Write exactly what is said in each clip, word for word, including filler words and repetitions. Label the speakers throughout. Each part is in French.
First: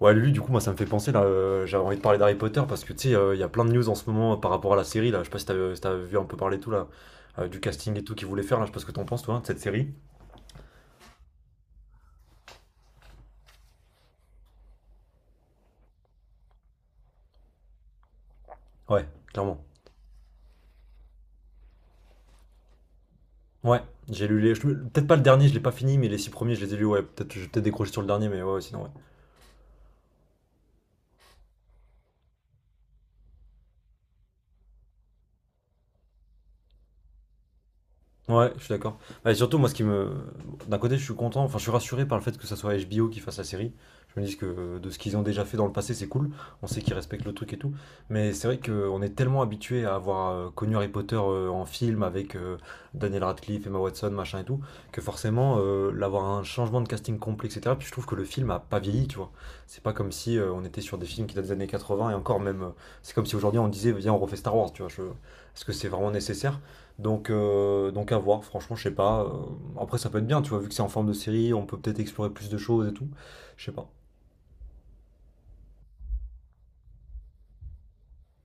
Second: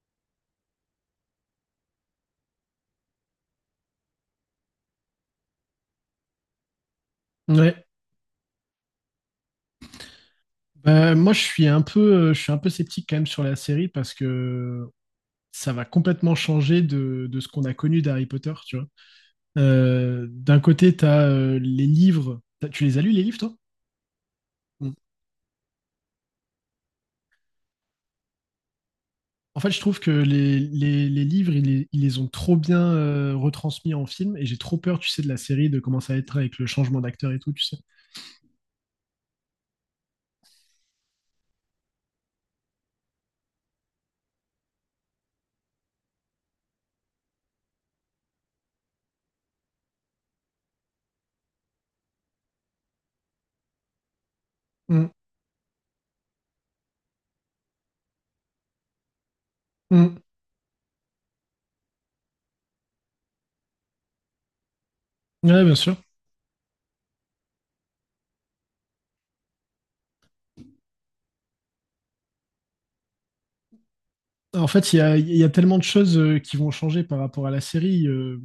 Speaker 1: Ouais, lui, du coup, moi, ça me fait penser, là, euh, j'avais envie de parler d'Harry Potter parce que, tu sais, euh, il y a plein de news en ce moment, euh, par rapport à la série, là. Je sais pas si t'as si t'as vu un peu parler et tout, là, euh, du
Speaker 2: Ouais.
Speaker 1: casting et tout qu'ils voulaient faire, là. Je sais pas ce que t'en penses, toi, hein, de cette série.
Speaker 2: Bah, moi, je suis un peu, euh, je suis un peu sceptique quand même sur la série parce que ça va complètement changer de, de ce qu'on a connu d'Harry Potter, tu vois.
Speaker 1: Ouais, clairement.
Speaker 2: Euh, d'un côté, tu as les livres. T'as- tu les as lus, les livres, toi?
Speaker 1: Ouais, j'ai lu les. Je-
Speaker 2: Mm.
Speaker 1: peut-être pas le dernier, je l'ai pas fini, mais les six premiers, je les ai lus, ouais. Peut-être, j'ai peut-être décroché sur le dernier, mais ouais, ouais, sinon, ouais.
Speaker 2: En fait, je trouve que les, les- les livres, ils les, ils les ont trop bien euh, retransmis en film et j'ai trop peur, tu sais, de la série, de comment ça va être avec le changement d'acteur et tout, tu sais.
Speaker 1: Ouais, je suis d'accord. Bah, surtout, moi, ce qui me. D'un côté, je suis content, enfin, je suis rassuré par le fait que ça soit H B O qui fasse la série. Je me dis que euh, de ce qu'ils ont déjà fait dans le passé, c'est cool. On sait qu'ils respectent le truc et tout. Mais c'est vrai qu'on est tellement habitué à avoir euh, connu Harry Potter euh, en film avec euh, Daniel Radcliffe, Emma Watson, machin et tout, que
Speaker 2: Mm.
Speaker 1: forcément, euh, l'avoir un changement de casting complet, et cetera. Puis je trouve que le film a pas vieilli, tu vois. C'est pas comme
Speaker 2: Mm.
Speaker 1: si euh, on était sur des films qui datent des années quatre-vingts et encore même. euh, c'est comme si aujourd'hui on disait, viens, on refait Star Wars, tu vois. Je... Est-ce
Speaker 2: Ouais,
Speaker 1: que
Speaker 2: bien
Speaker 1: c'est
Speaker 2: sûr.
Speaker 1: vraiment nécessaire? Donc, euh, donc à voir, franchement, je sais pas. euh, Après, ça peut être bien, tu vois, vu que c'est en forme de série, on peut peut-être explorer plus de choses et tout. Je sais pas.
Speaker 2: En fait, il y a, il y a tellement de choses euh, qui vont changer par rapport à la série. euh,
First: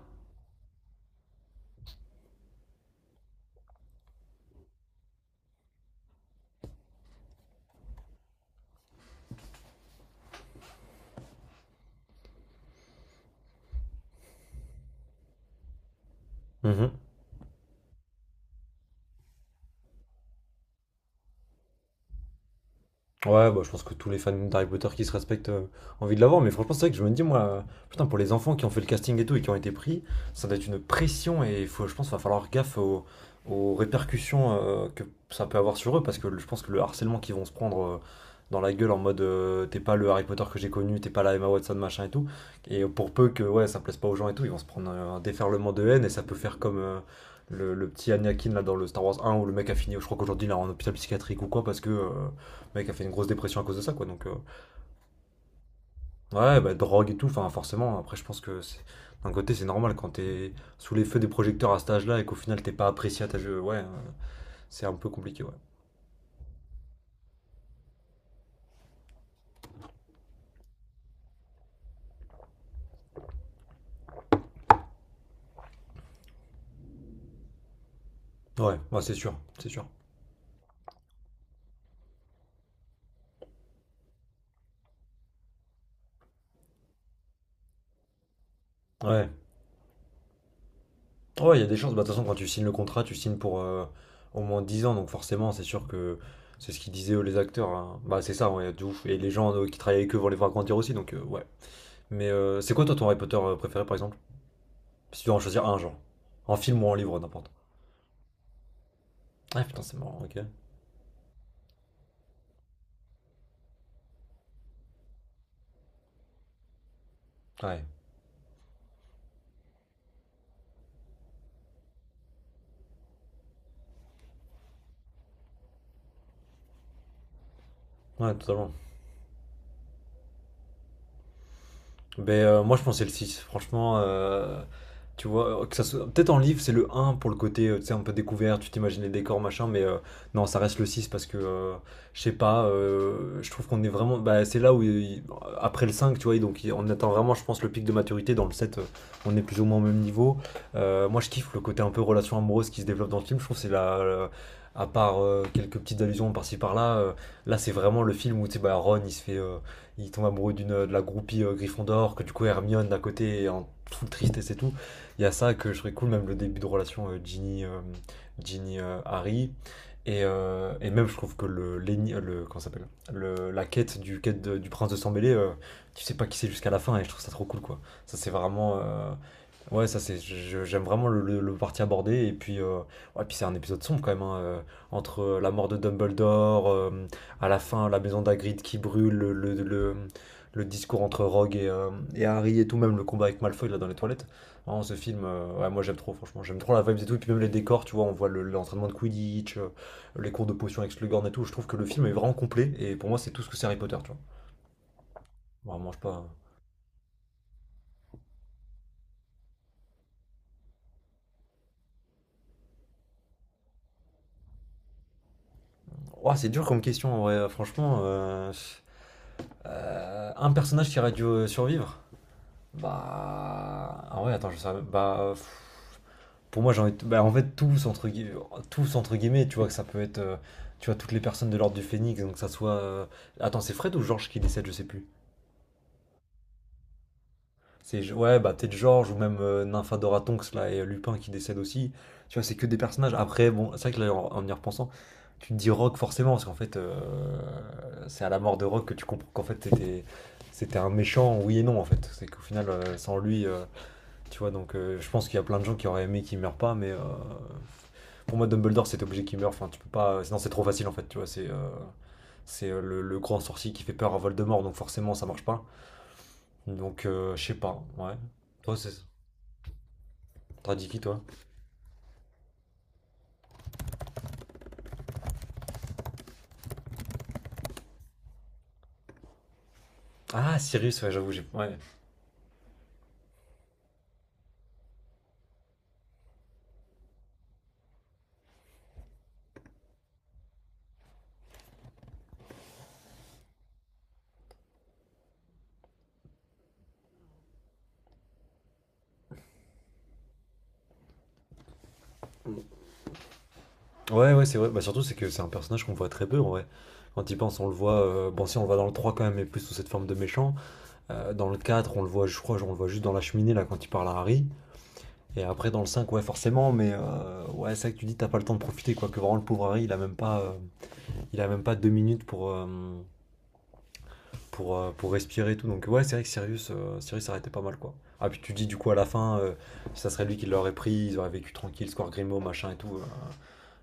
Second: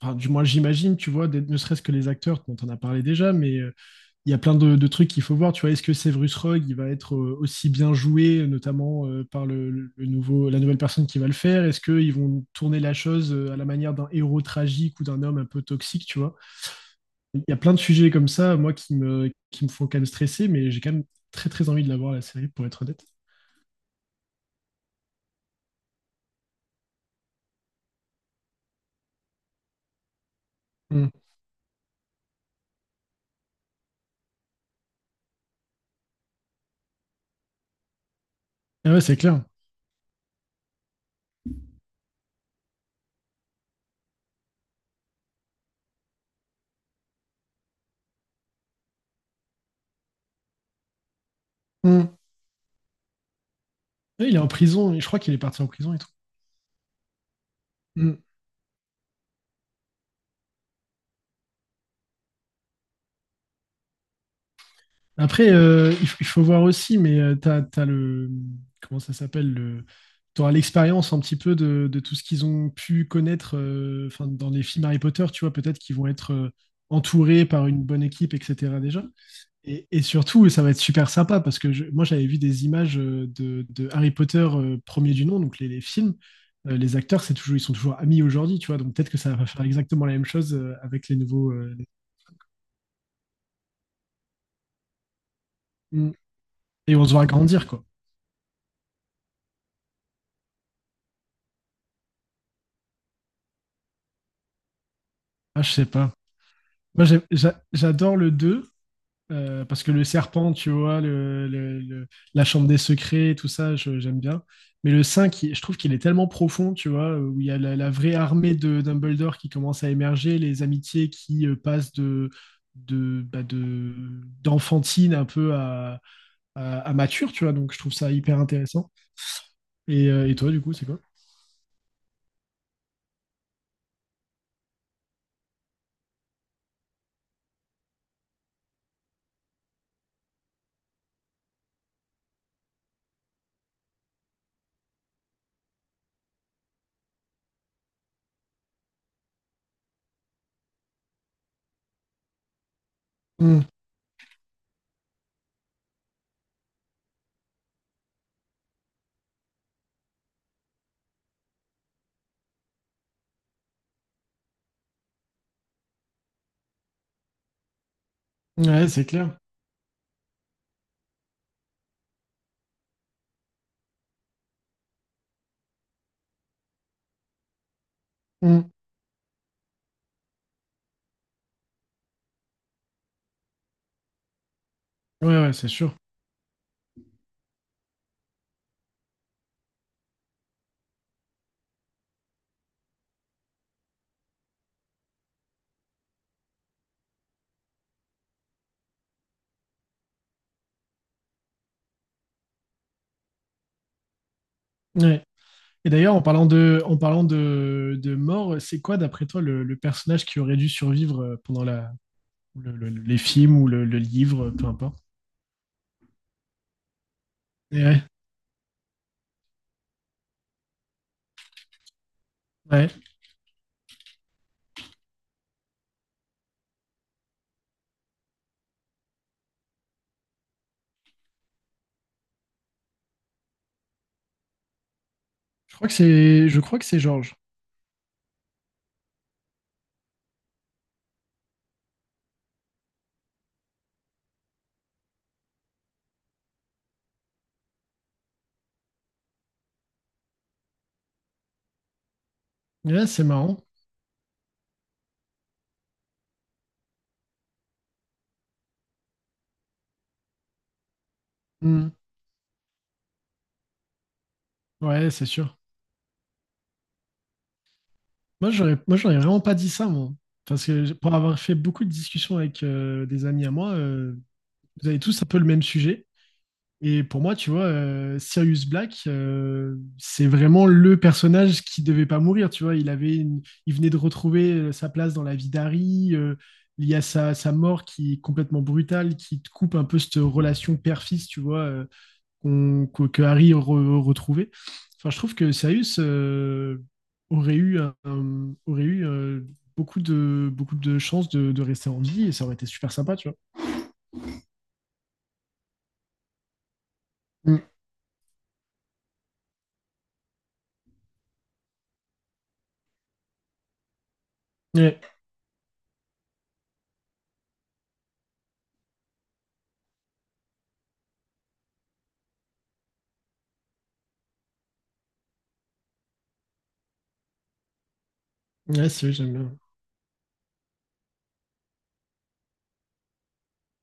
Speaker 2: Enfin, du moins, j'imagine, tu vois, des- ne serait-ce que les acteurs, dont on a parlé déjà, mais euh, il y a plein de, de trucs qu'il faut voir. Tu vois, est-ce que Severus Rogue, il va être euh, aussi bien joué, notamment euh, par le, le nouveau, la nouvelle personne qui va le faire? Est-ce qu'ils vont tourner la chose euh, à la manière d'un héros tragique ou d'un homme un peu toxique, tu vois? Il y a plein de sujets comme ça, moi, qui me, qui me font quand même stresser, mais j'ai quand même très, très envie de la voir, la série, pour être honnête.
Speaker 1: Ouais, bah, je pense que tous les fans d'Harry Potter qui se respectent euh, ont envie de l'avoir, mais franchement, c'est vrai que je me dis, moi, euh, putain, pour les enfants qui ont fait le casting et tout et qui ont été pris, ça doit être une
Speaker 2: Mm.
Speaker 1: pression et faut, je pense qu'il va falloir gaffe aux, aux répercussions, euh, que ça peut avoir sur eux parce que le- je pense que le harcèlement qu'ils vont se prendre euh, dans la gueule
Speaker 2: Ah
Speaker 1: en
Speaker 2: ouais, c'est
Speaker 1: mode
Speaker 2: clair.
Speaker 1: euh, t'es pas le Harry Potter que j'ai connu, t'es pas la Emma Watson, machin et tout, et pour peu que ouais, ça plaise pas aux gens et tout, ils vont se prendre euh, un déferlement de haine et ça peut faire comme. euh, Le, le petit Anakin là dans le Star Wars un où le mec a fini, je crois qu'aujourd'hui il est en hôpital psychiatrique ou quoi parce que euh,
Speaker 2: Mm.
Speaker 1: mec a fait une grosse dépression à cause de ça, quoi. Donc,
Speaker 2: Ouais,
Speaker 1: euh,
Speaker 2: il est en prison, et je crois qu'il est parti en prison et tout.
Speaker 1: ouais, bah, drogue et tout, enfin, forcément. Après,
Speaker 2: Mm.
Speaker 1: je pense que c'est- d'un côté, c'est normal quand t'es sous les feux des projecteurs à cet âge-là et qu'au final, t'es pas apprécié à ta jeu. Ouais, euh, c'est un peu compliqué, ouais.
Speaker 2: Après, euh, il faut, il faut voir aussi, mais euh, t'as as, le. Comment ça s'appelle le? Tu l'expérience un petit peu de, de tout ce qu'ils ont pu connaître euh, enfin, dans les films Harry Potter, tu vois, peut-être qu'ils vont être euh, entourés par une bonne équipe,
Speaker 1: Ouais,
Speaker 2: et cetera
Speaker 1: ouais,
Speaker 2: déjà.
Speaker 1: c'est sûr, c'est sûr.
Speaker 2: Et, et surtout, ça va être super sympa parce que je- moi, j'avais vu des images euh, de, de Harry Potter euh, premier du nom, donc les, les films. Euh, les acteurs, c'est toujours, ils sont toujours amis aujourd'hui, tu vois, donc peut-être que
Speaker 1: Ouais.
Speaker 2: ça va faire exactement la même chose euh, avec les nouveaux.
Speaker 1: Ouais, il y a
Speaker 2: euh,
Speaker 1: des
Speaker 2: les-
Speaker 1: chances. Bah, de toute façon, quand tu signes le contrat, tu signes pour euh, au moins dix ans, donc forcément, c'est sûr
Speaker 2: Mm.
Speaker 1: que c'est ce qu'ils
Speaker 2: Et on se
Speaker 1: disaient eux,
Speaker 2: voit
Speaker 1: les
Speaker 2: grandir,
Speaker 1: acteurs.
Speaker 2: quoi.
Speaker 1: hein. Bah, c'est ça, ouais, de ouf. Et les gens euh, qui travaillent avec eux vont les voir grandir aussi, donc, euh, ouais. Mais euh, c'est quoi, toi, ton Harry Potter euh, préféré, par exemple? Si tu dois en
Speaker 2: Ah,
Speaker 1: choisir
Speaker 2: je
Speaker 1: un,
Speaker 2: sais
Speaker 1: genre.
Speaker 2: pas.
Speaker 1: En film ou en
Speaker 2: Moi,
Speaker 1: livre,
Speaker 2: j'ai-
Speaker 1: n'importe.
Speaker 2: j'a- j'adore le deux
Speaker 1: Ah,
Speaker 2: euh, parce
Speaker 1: putain,
Speaker 2: que
Speaker 1: c'est
Speaker 2: le
Speaker 1: marrant, ok.
Speaker 2: serpent, tu vois, le, le- le- la chambre des secrets, tout ça, je- j'aime bien. Mais le cinq il- je trouve qu'il est tellement profond, tu vois, où il y a la,
Speaker 1: Ouais,
Speaker 2: la vraie armée de Dumbledore qui commence à émerger, les amitiés qui euh, passent de, de, bah, de- d'enfantine un peu à, à- à mature, tu vois. Donc, je trouve ça
Speaker 1: ouais,
Speaker 2: hyper
Speaker 1: totalement.
Speaker 2: intéressant. Et, euh, et toi, du coup, c'est quoi?
Speaker 1: ben euh, moi, je pensais le six Franchement, euh, tu vois, euh, que ça soit... peut-être en livre, c'est le un pour le côté, euh, tu sais, un peu découvert, tu t'imagines les décors, machin, mais euh, non, ça reste le six parce que, euh, je sais pas, euh, je trouve qu'on est vraiment. Bah, c'est là où, il- après le cinq, tu vois, donc il- on attend vraiment, je pense, le pic de maturité. Dans le sept euh, on est plus ou moins au même niveau. Euh, moi, je kiffe le côté un peu relation amoureuse qui se développe dans le film. Je trouve que
Speaker 2: Mm.
Speaker 1: c'est la. la- à part euh, quelques petites allusions par-ci par-là, euh, là c'est vraiment le film où tu sais, bah, Ron il se fait euh, il tombe amoureux d'une euh, de la groupie euh, Gryffondor, que du coup Hermione d'à côté est en full tristesse et tout. Il y a ça que je trouve cool, même le début de relation euh, Ginny, euh, Ginny,
Speaker 2: Ouais,
Speaker 1: euh,
Speaker 2: c'est clair.
Speaker 1: Harry. Et, euh, et même je trouve que le, euh, le comment ça s'appelle le, la quête du quête de- du prince de sang mêlé, euh, tu sais pas qui c'est jusqu'à la fin et je trouve ça trop cool quoi. Ça c'est
Speaker 2: Mm.
Speaker 1: vraiment euh, ouais, ça c'est je- j'aime vraiment le, le, le parti abordé et puis euh, ouais puis c'est un épisode sombre quand même, hein, euh, entre
Speaker 2: Ouais,
Speaker 1: euh, la
Speaker 2: ouais,
Speaker 1: mort
Speaker 2: c'est
Speaker 1: de
Speaker 2: sûr.
Speaker 1: Dumbledore euh, à la fin, la maison d'Agrid qui brûle, le, le, le- le discours entre Rogue et, euh, et Harry et tout, même le combat avec Malfoy là dans les toilettes. Vraiment, ce film, euh, ouais, moi j'aime trop, franchement, j'aime trop la vibe et tout, et puis même les décors, tu vois, on voit le- l'entraînement de Quidditch, euh, les cours de potion avec Slughorn et tout, je trouve que le film est vraiment complet, et pour moi c'est tout ce que c'est Harry Potter, tu
Speaker 2: Ouais.
Speaker 1: vois.
Speaker 2: Et
Speaker 1: Vraiment, je sais
Speaker 2: d'ailleurs, en
Speaker 1: pas.
Speaker 2: parlant de, en parlant de, de mort, c'est quoi, d'après toi, le, le personnage qui aurait dû survivre euh, pendant la, le- le- les films ou le, le livre, euh, peu importe?
Speaker 1: Ouah, c'est dur comme question, en vrai. Euh,
Speaker 2: Et
Speaker 1: franchement.
Speaker 2: ouais,
Speaker 1: Euh, euh, un personnage qui aurait dû euh, survivre.
Speaker 2: ouais.
Speaker 1: Bah. Ah ouais, attends, je sais. Bah. Pff, pour moi, j'ai envie de- bah, en fait, tous entre, gui- tous, entre guillemets, tu vois, que ça peut être, euh, tu vois, toutes les personnes de l'ordre du Phénix, donc que ça soit... euh, attends, c'est Fred ou Georges qui décède, je sais plus.
Speaker 2: Je crois que c'est, je crois que c'est Georges.
Speaker 1: C'est, ouais, bah peut-être Georges ou même euh, Nymphadora Tonks, là, et euh, Lupin qui décède aussi. Tu vois, c'est que des personnages. Après, bon, c'est vrai que là, en, en y repensant, tu te dis Rock forcément, parce qu'en fait, euh, c'est à la mort de Rock que tu comprends qu'en fait, c'était... c'était un méchant, oui et non en fait. C'est qu'au final, euh,
Speaker 2: Ouais,
Speaker 1: sans
Speaker 2: c'est
Speaker 1: lui,
Speaker 2: marrant.
Speaker 1: euh, tu vois, donc euh, je pense qu'il y a plein de gens qui auraient aimé qu'il meure pas, mais euh, pour moi, Dumbledore, c'est obligé qu'il meure. Enfin, tu peux pas. euh, Sinon, c'est trop facile en fait. Tu vois, c'est euh,
Speaker 2: Hmm.
Speaker 1: c'est euh, le, le grand sorcier qui fait peur à Voldemort, donc
Speaker 2: Ouais,
Speaker 1: forcément, ça
Speaker 2: c'est
Speaker 1: marche
Speaker 2: sûr.
Speaker 1: pas. Donc, euh, je sais pas. Ouais.
Speaker 2: Moi,
Speaker 1: Toi,
Speaker 2: j'aurais,
Speaker 1: c'est
Speaker 2: moi,
Speaker 1: ça.
Speaker 2: j'aurais vraiment pas dit ça, moi. Parce
Speaker 1: T'as dit
Speaker 2: que
Speaker 1: qui
Speaker 2: pour
Speaker 1: toi?
Speaker 2: avoir fait beaucoup de discussions avec euh, des amis à moi, euh, vous avez tous un peu le même sujet. Et pour moi, tu vois, euh, Sirius Black, euh, c'est
Speaker 1: Ah,
Speaker 2: vraiment le
Speaker 1: Sirius, ouais, j'avoue, j'ai.
Speaker 2: personnage
Speaker 1: Ouais,
Speaker 2: qui devait pas mourir. Tu vois, il avait une- il venait de retrouver euh, sa place dans la vie d'Harry. Euh, il y a sa, sa mort qui est complètement brutale, qui te coupe un peu cette relation père-fils, tu vois, euh, qu'on- que, que Harry re- retrouvait. Enfin, je trouve que Sirius euh, aurait eu, un- un- aurait eu euh, beaucoup de, beaucoup de chances de, de rester en vie et ça aurait été super sympa, tu vois.
Speaker 1: ouais, ouais, c'est vrai. Bah, surtout, c'est que c'est un personnage qu'on voit très peu en vrai. Quand il pense,
Speaker 2: Mm.
Speaker 1: on le voit. euh, Bon, si on le voit dans le trois, quand même, mais plus sous cette forme de méchant. Euh, dans le quatre, on le voit, je crois, on le voit juste dans la cheminée là quand il parle à Harry.
Speaker 2: Ouais,
Speaker 1: Et après, dans le cinq, ouais, forcément, mais euh, ouais, c'est ça que tu dis, t'as pas le temps de profiter quoi. Que vraiment, le pauvre Harry, il a même pas. Euh, il a même pas deux minutes pour, euh, pour, euh, pour respirer et tout. Donc ouais, c'est vrai que Sirius, euh, Sirius arrêtait pas mal quoi. Ah puis tu dis du
Speaker 2: ouais,
Speaker 1: coup à la
Speaker 2: c'est vrai, j'aime
Speaker 1: fin, euh,
Speaker 2: bien.
Speaker 1: ça serait lui qui l'aurait pris, ils auraient vécu tranquille, score Grimaud, machin et tout. euh,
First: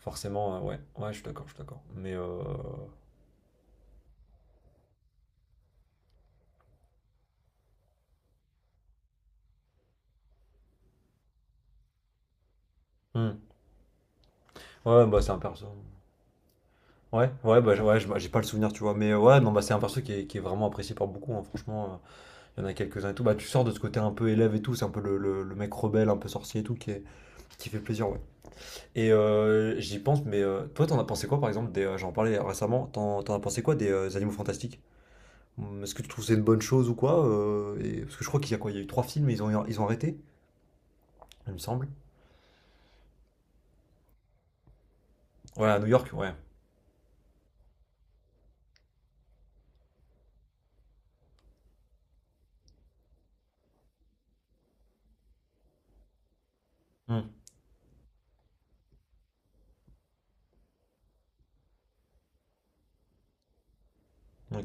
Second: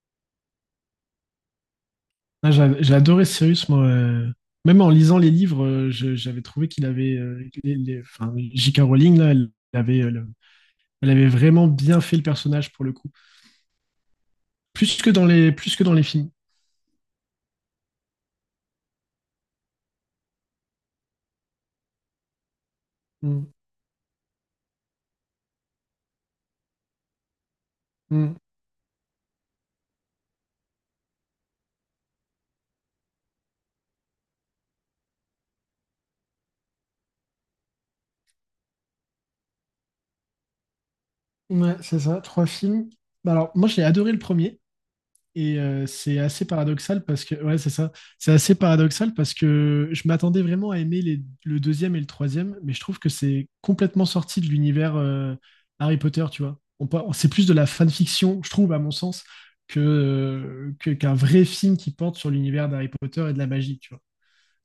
Speaker 1: Forcément, euh, ouais, ouais, je suis d'accord, je suis d'accord. Mais euh...
Speaker 2: Ah, j'a- j'ai adoré Cyrus, moi. euh, Même en lisant les livres, euh, je- j'avais trouvé qu'il avait. Euh, les, les- enfin, J K. Rowling, là, elle avait, euh, le- elle avait vraiment bien fait le personnage pour le coup.
Speaker 1: hmm.
Speaker 2: Plus
Speaker 1: Ouais,
Speaker 2: que
Speaker 1: bah
Speaker 2: dans
Speaker 1: c'est un
Speaker 2: les,
Speaker 1: perso.
Speaker 2: plus que dans les films.
Speaker 1: Ouais, ouais, bah ouais, j'ai j'ai pas le souvenir, tu vois. Mais euh, ouais, non, bah c'est un perso qui est, qui est vraiment apprécié par beaucoup, hein, franchement. euh, Il y en a quelques-uns et tout. Bah tu
Speaker 2: Mm.
Speaker 1: sors de ce côté un peu élève et tout, c'est un peu le, le, le mec rebelle, un peu sorcier et tout, qui, est- qui fait plaisir, ouais.
Speaker 2: Mm.
Speaker 1: Et euh, j'y pense, mais euh, toi, t'en as pensé quoi, par exemple, des, euh, j'en parlais récemment, t'en, t'en as pensé quoi des euh, Animaux Fantastiques? Hum, Est-ce que tu trouves que c'est une bonne chose ou quoi? Euh, et- parce que je crois qu'il y a quoi? Il y a eu trois films et ils ont, ils ont arrêté, il me
Speaker 2: Ouais,
Speaker 1: semble.
Speaker 2: c'est ça, trois films. Bah alors, moi, j'ai adoré le premier. Et
Speaker 1: Ouais, à
Speaker 2: euh,
Speaker 1: New York,
Speaker 2: c'est
Speaker 1: ouais.
Speaker 2: assez paradoxal parce que, ouais, c'est ça. C'est assez paradoxal parce que je m'attendais vraiment à aimer les- le deuxième et le troisième, mais je trouve que c'est complètement sorti de l'univers euh, Harry Potter, tu vois. On, par- c'est
Speaker 1: Hum,
Speaker 2: plus de la fanfiction, je trouve, à mon sens, que, euh, que- qu'un vrai film qui porte sur l'univers d'Harry Potter et de la magie, tu vois.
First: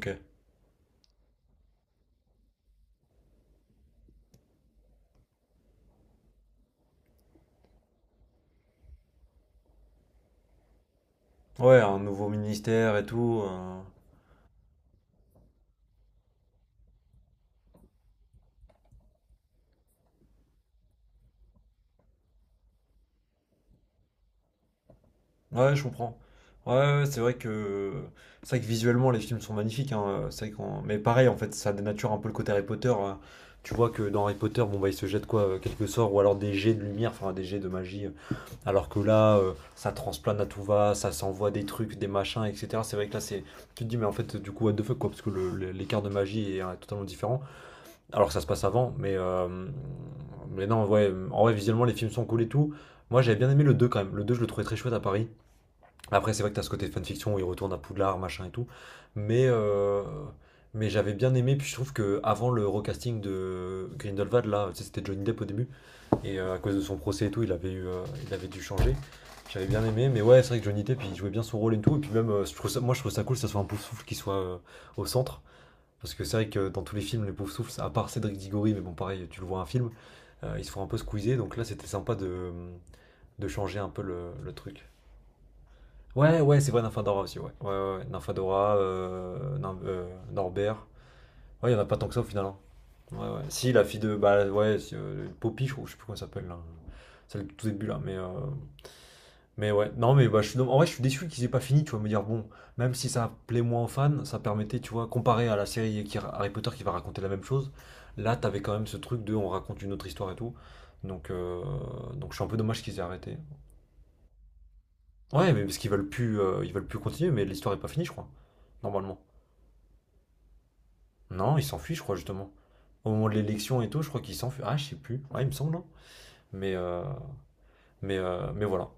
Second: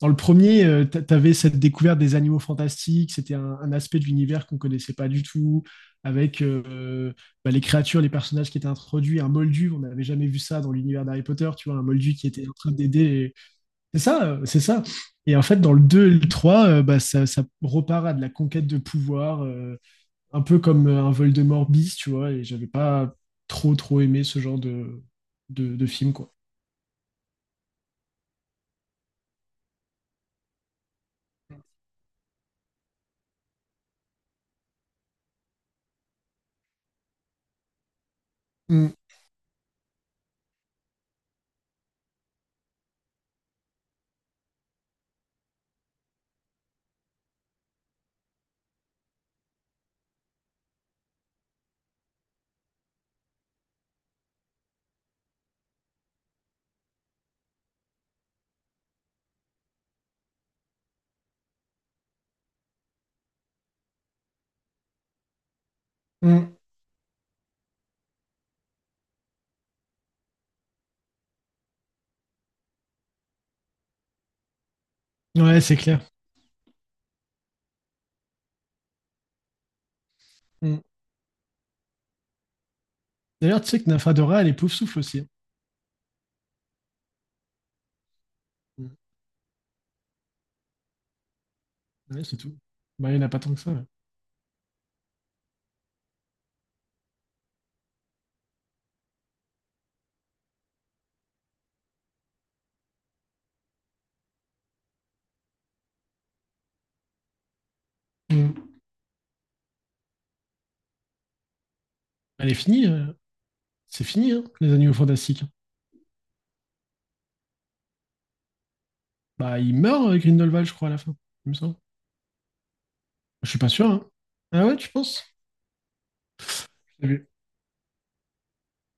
Speaker 2: Dans le premier, euh, t'a- t'avais cette découverte des animaux fantastiques, c'était un, un aspect de l'univers qu'on ne connaissait pas du tout, avec euh, bah, les créatures, les personnages qui étaient introduits, un Moldu, on n'avait jamais vu ça dans l'univers d'Harry Potter, tu vois,
Speaker 1: Ouais,
Speaker 2: un
Speaker 1: un
Speaker 2: Moldu qui
Speaker 1: nouveau
Speaker 2: était en train
Speaker 1: ministère et
Speaker 2: d'aider. les-
Speaker 1: tout. euh,
Speaker 2: C'est ça, euh, c'est ça. Et en fait, dans le deux, et le trois, euh, bah, ça, ça repart à de la conquête de pouvoir, euh, un peu comme euh, un Voldemort bis, tu vois, et j'avais pas trop, trop aimé ce genre de,
Speaker 1: Ouais,
Speaker 2: de,
Speaker 1: je
Speaker 2: de film,
Speaker 1: comprends.
Speaker 2: quoi.
Speaker 1: Ouais, ouais, ouais, c'est vrai que c'est vrai que visuellement les films sont magnifiques, hein, euh, c'est vrai qu'on- mais pareil en fait, ça dénature un peu le côté Harry Potter. hein. Tu vois que dans Harry Potter, bon bah il se jette quoi euh, quelques sorts ou alors des jets de lumière, enfin des jets de magie, euh, alors
Speaker 2: Mm,
Speaker 1: que là euh, ça transplane à tout va, ça s'envoie des trucs, des machins et cetera. C'est vrai que là c'est tu te dis mais en fait du coup what the fuck quoi parce que le- le- l'écart de magie est euh, totalement différent alors que ça se passe avant, mais euh, mais non, ouais, en vrai visuellement les films sont cool et tout. Moi, j'avais bien aimé le deux quand même. Le deux je le trouvais très chouette à Paris. Après, c'est vrai que t'as ce côté de fanfiction où il retourne à Poudlard, machin et tout. Mais, euh, mais j'avais bien aimé. Puis je trouve que avant le recasting de Grindelwald, là, tu sais, c'était Johnny Depp au début. Et euh, à
Speaker 2: mm.
Speaker 1: cause de son procès et tout, il avait, eu, euh, il avait dû changer. J'avais bien aimé. Mais ouais, c'est vrai que Johnny Depp, il jouait bien son rôle et tout. Et puis même, euh, je trouve ça- moi, je trouve ça cool que ça soit un Poufsouffle qui soit euh, au centre.
Speaker 2: Ouais, c'est clair.
Speaker 1: Parce que c'est vrai que dans tous les films, les Poufsouffles à part Cédric Diggory, mais bon, pareil, tu le vois un film, euh, ils se font
Speaker 2: Mm.
Speaker 1: un peu squeezer. Donc là, c'était sympa de, de
Speaker 2: D'ailleurs, tu
Speaker 1: changer
Speaker 2: sais
Speaker 1: un
Speaker 2: que
Speaker 1: peu le,
Speaker 2: Nafadora, elle
Speaker 1: le
Speaker 2: est pouf
Speaker 1: truc.
Speaker 2: souffle aussi, hein.
Speaker 1: Ouais, ouais, c'est vrai, Nymphadora aussi, ouais. Ouais, ouais, ouais. Nymphadora, euh, Nym- euh, Norbert. Ouais, il n'y en a pas tant que ça
Speaker 2: Ouais,
Speaker 1: au
Speaker 2: c'est
Speaker 1: final,
Speaker 2: tout.
Speaker 1: hein.
Speaker 2: Bah, il n'y en
Speaker 1: Ouais,
Speaker 2: a pas
Speaker 1: ouais.
Speaker 2: tant que ça.
Speaker 1: Si, la
Speaker 2: Ouais.
Speaker 1: fille de. Bah, ouais, si, euh, Poppy, je crois, je sais plus comment elle s'appelle là. Celle du tout début là, mais. euh, mais ouais, non, mais bah, je suis... en vrai, je suis déçu qu'ils aient pas fini, tu vois. Me dire, bon, même si ça plaît moins aux fans, ça permettait, tu vois, comparé à la série qui... Harry Potter qui va raconter la même chose, là, t'avais
Speaker 2: Mm.
Speaker 1: quand même ce truc de on raconte une autre histoire et tout. Donc, euh, Donc je suis un
Speaker 2: Elle est
Speaker 1: peu dommage
Speaker 2: finie.
Speaker 1: qu'ils aient
Speaker 2: euh,
Speaker 1: arrêté.
Speaker 2: C'est fini, hein, les animaux fantastiques.
Speaker 1: Ouais, mais parce qu'ils veulent plus, euh, ils veulent plus continuer, mais l'histoire est pas finie, je crois. Normalement.
Speaker 2: Bah, il meurt, euh, Grindelwald, je crois, à la fin. Il me
Speaker 1: Non, ils
Speaker 2: semble.
Speaker 1: s'enfuient, je crois, justement. Au moment de
Speaker 2: Je suis pas
Speaker 1: l'élection
Speaker 2: sûr,
Speaker 1: et tout,
Speaker 2: hein.
Speaker 1: je crois qu'ils s'enfuient.
Speaker 2: Ah ouais,
Speaker 1: Ah, je
Speaker 2: tu
Speaker 1: sais plus.
Speaker 2: penses?
Speaker 1: Ouais, il me semble, non. Mais, euh,
Speaker 2: Je l'ai vu.
Speaker 1: mais, euh, mais voilà.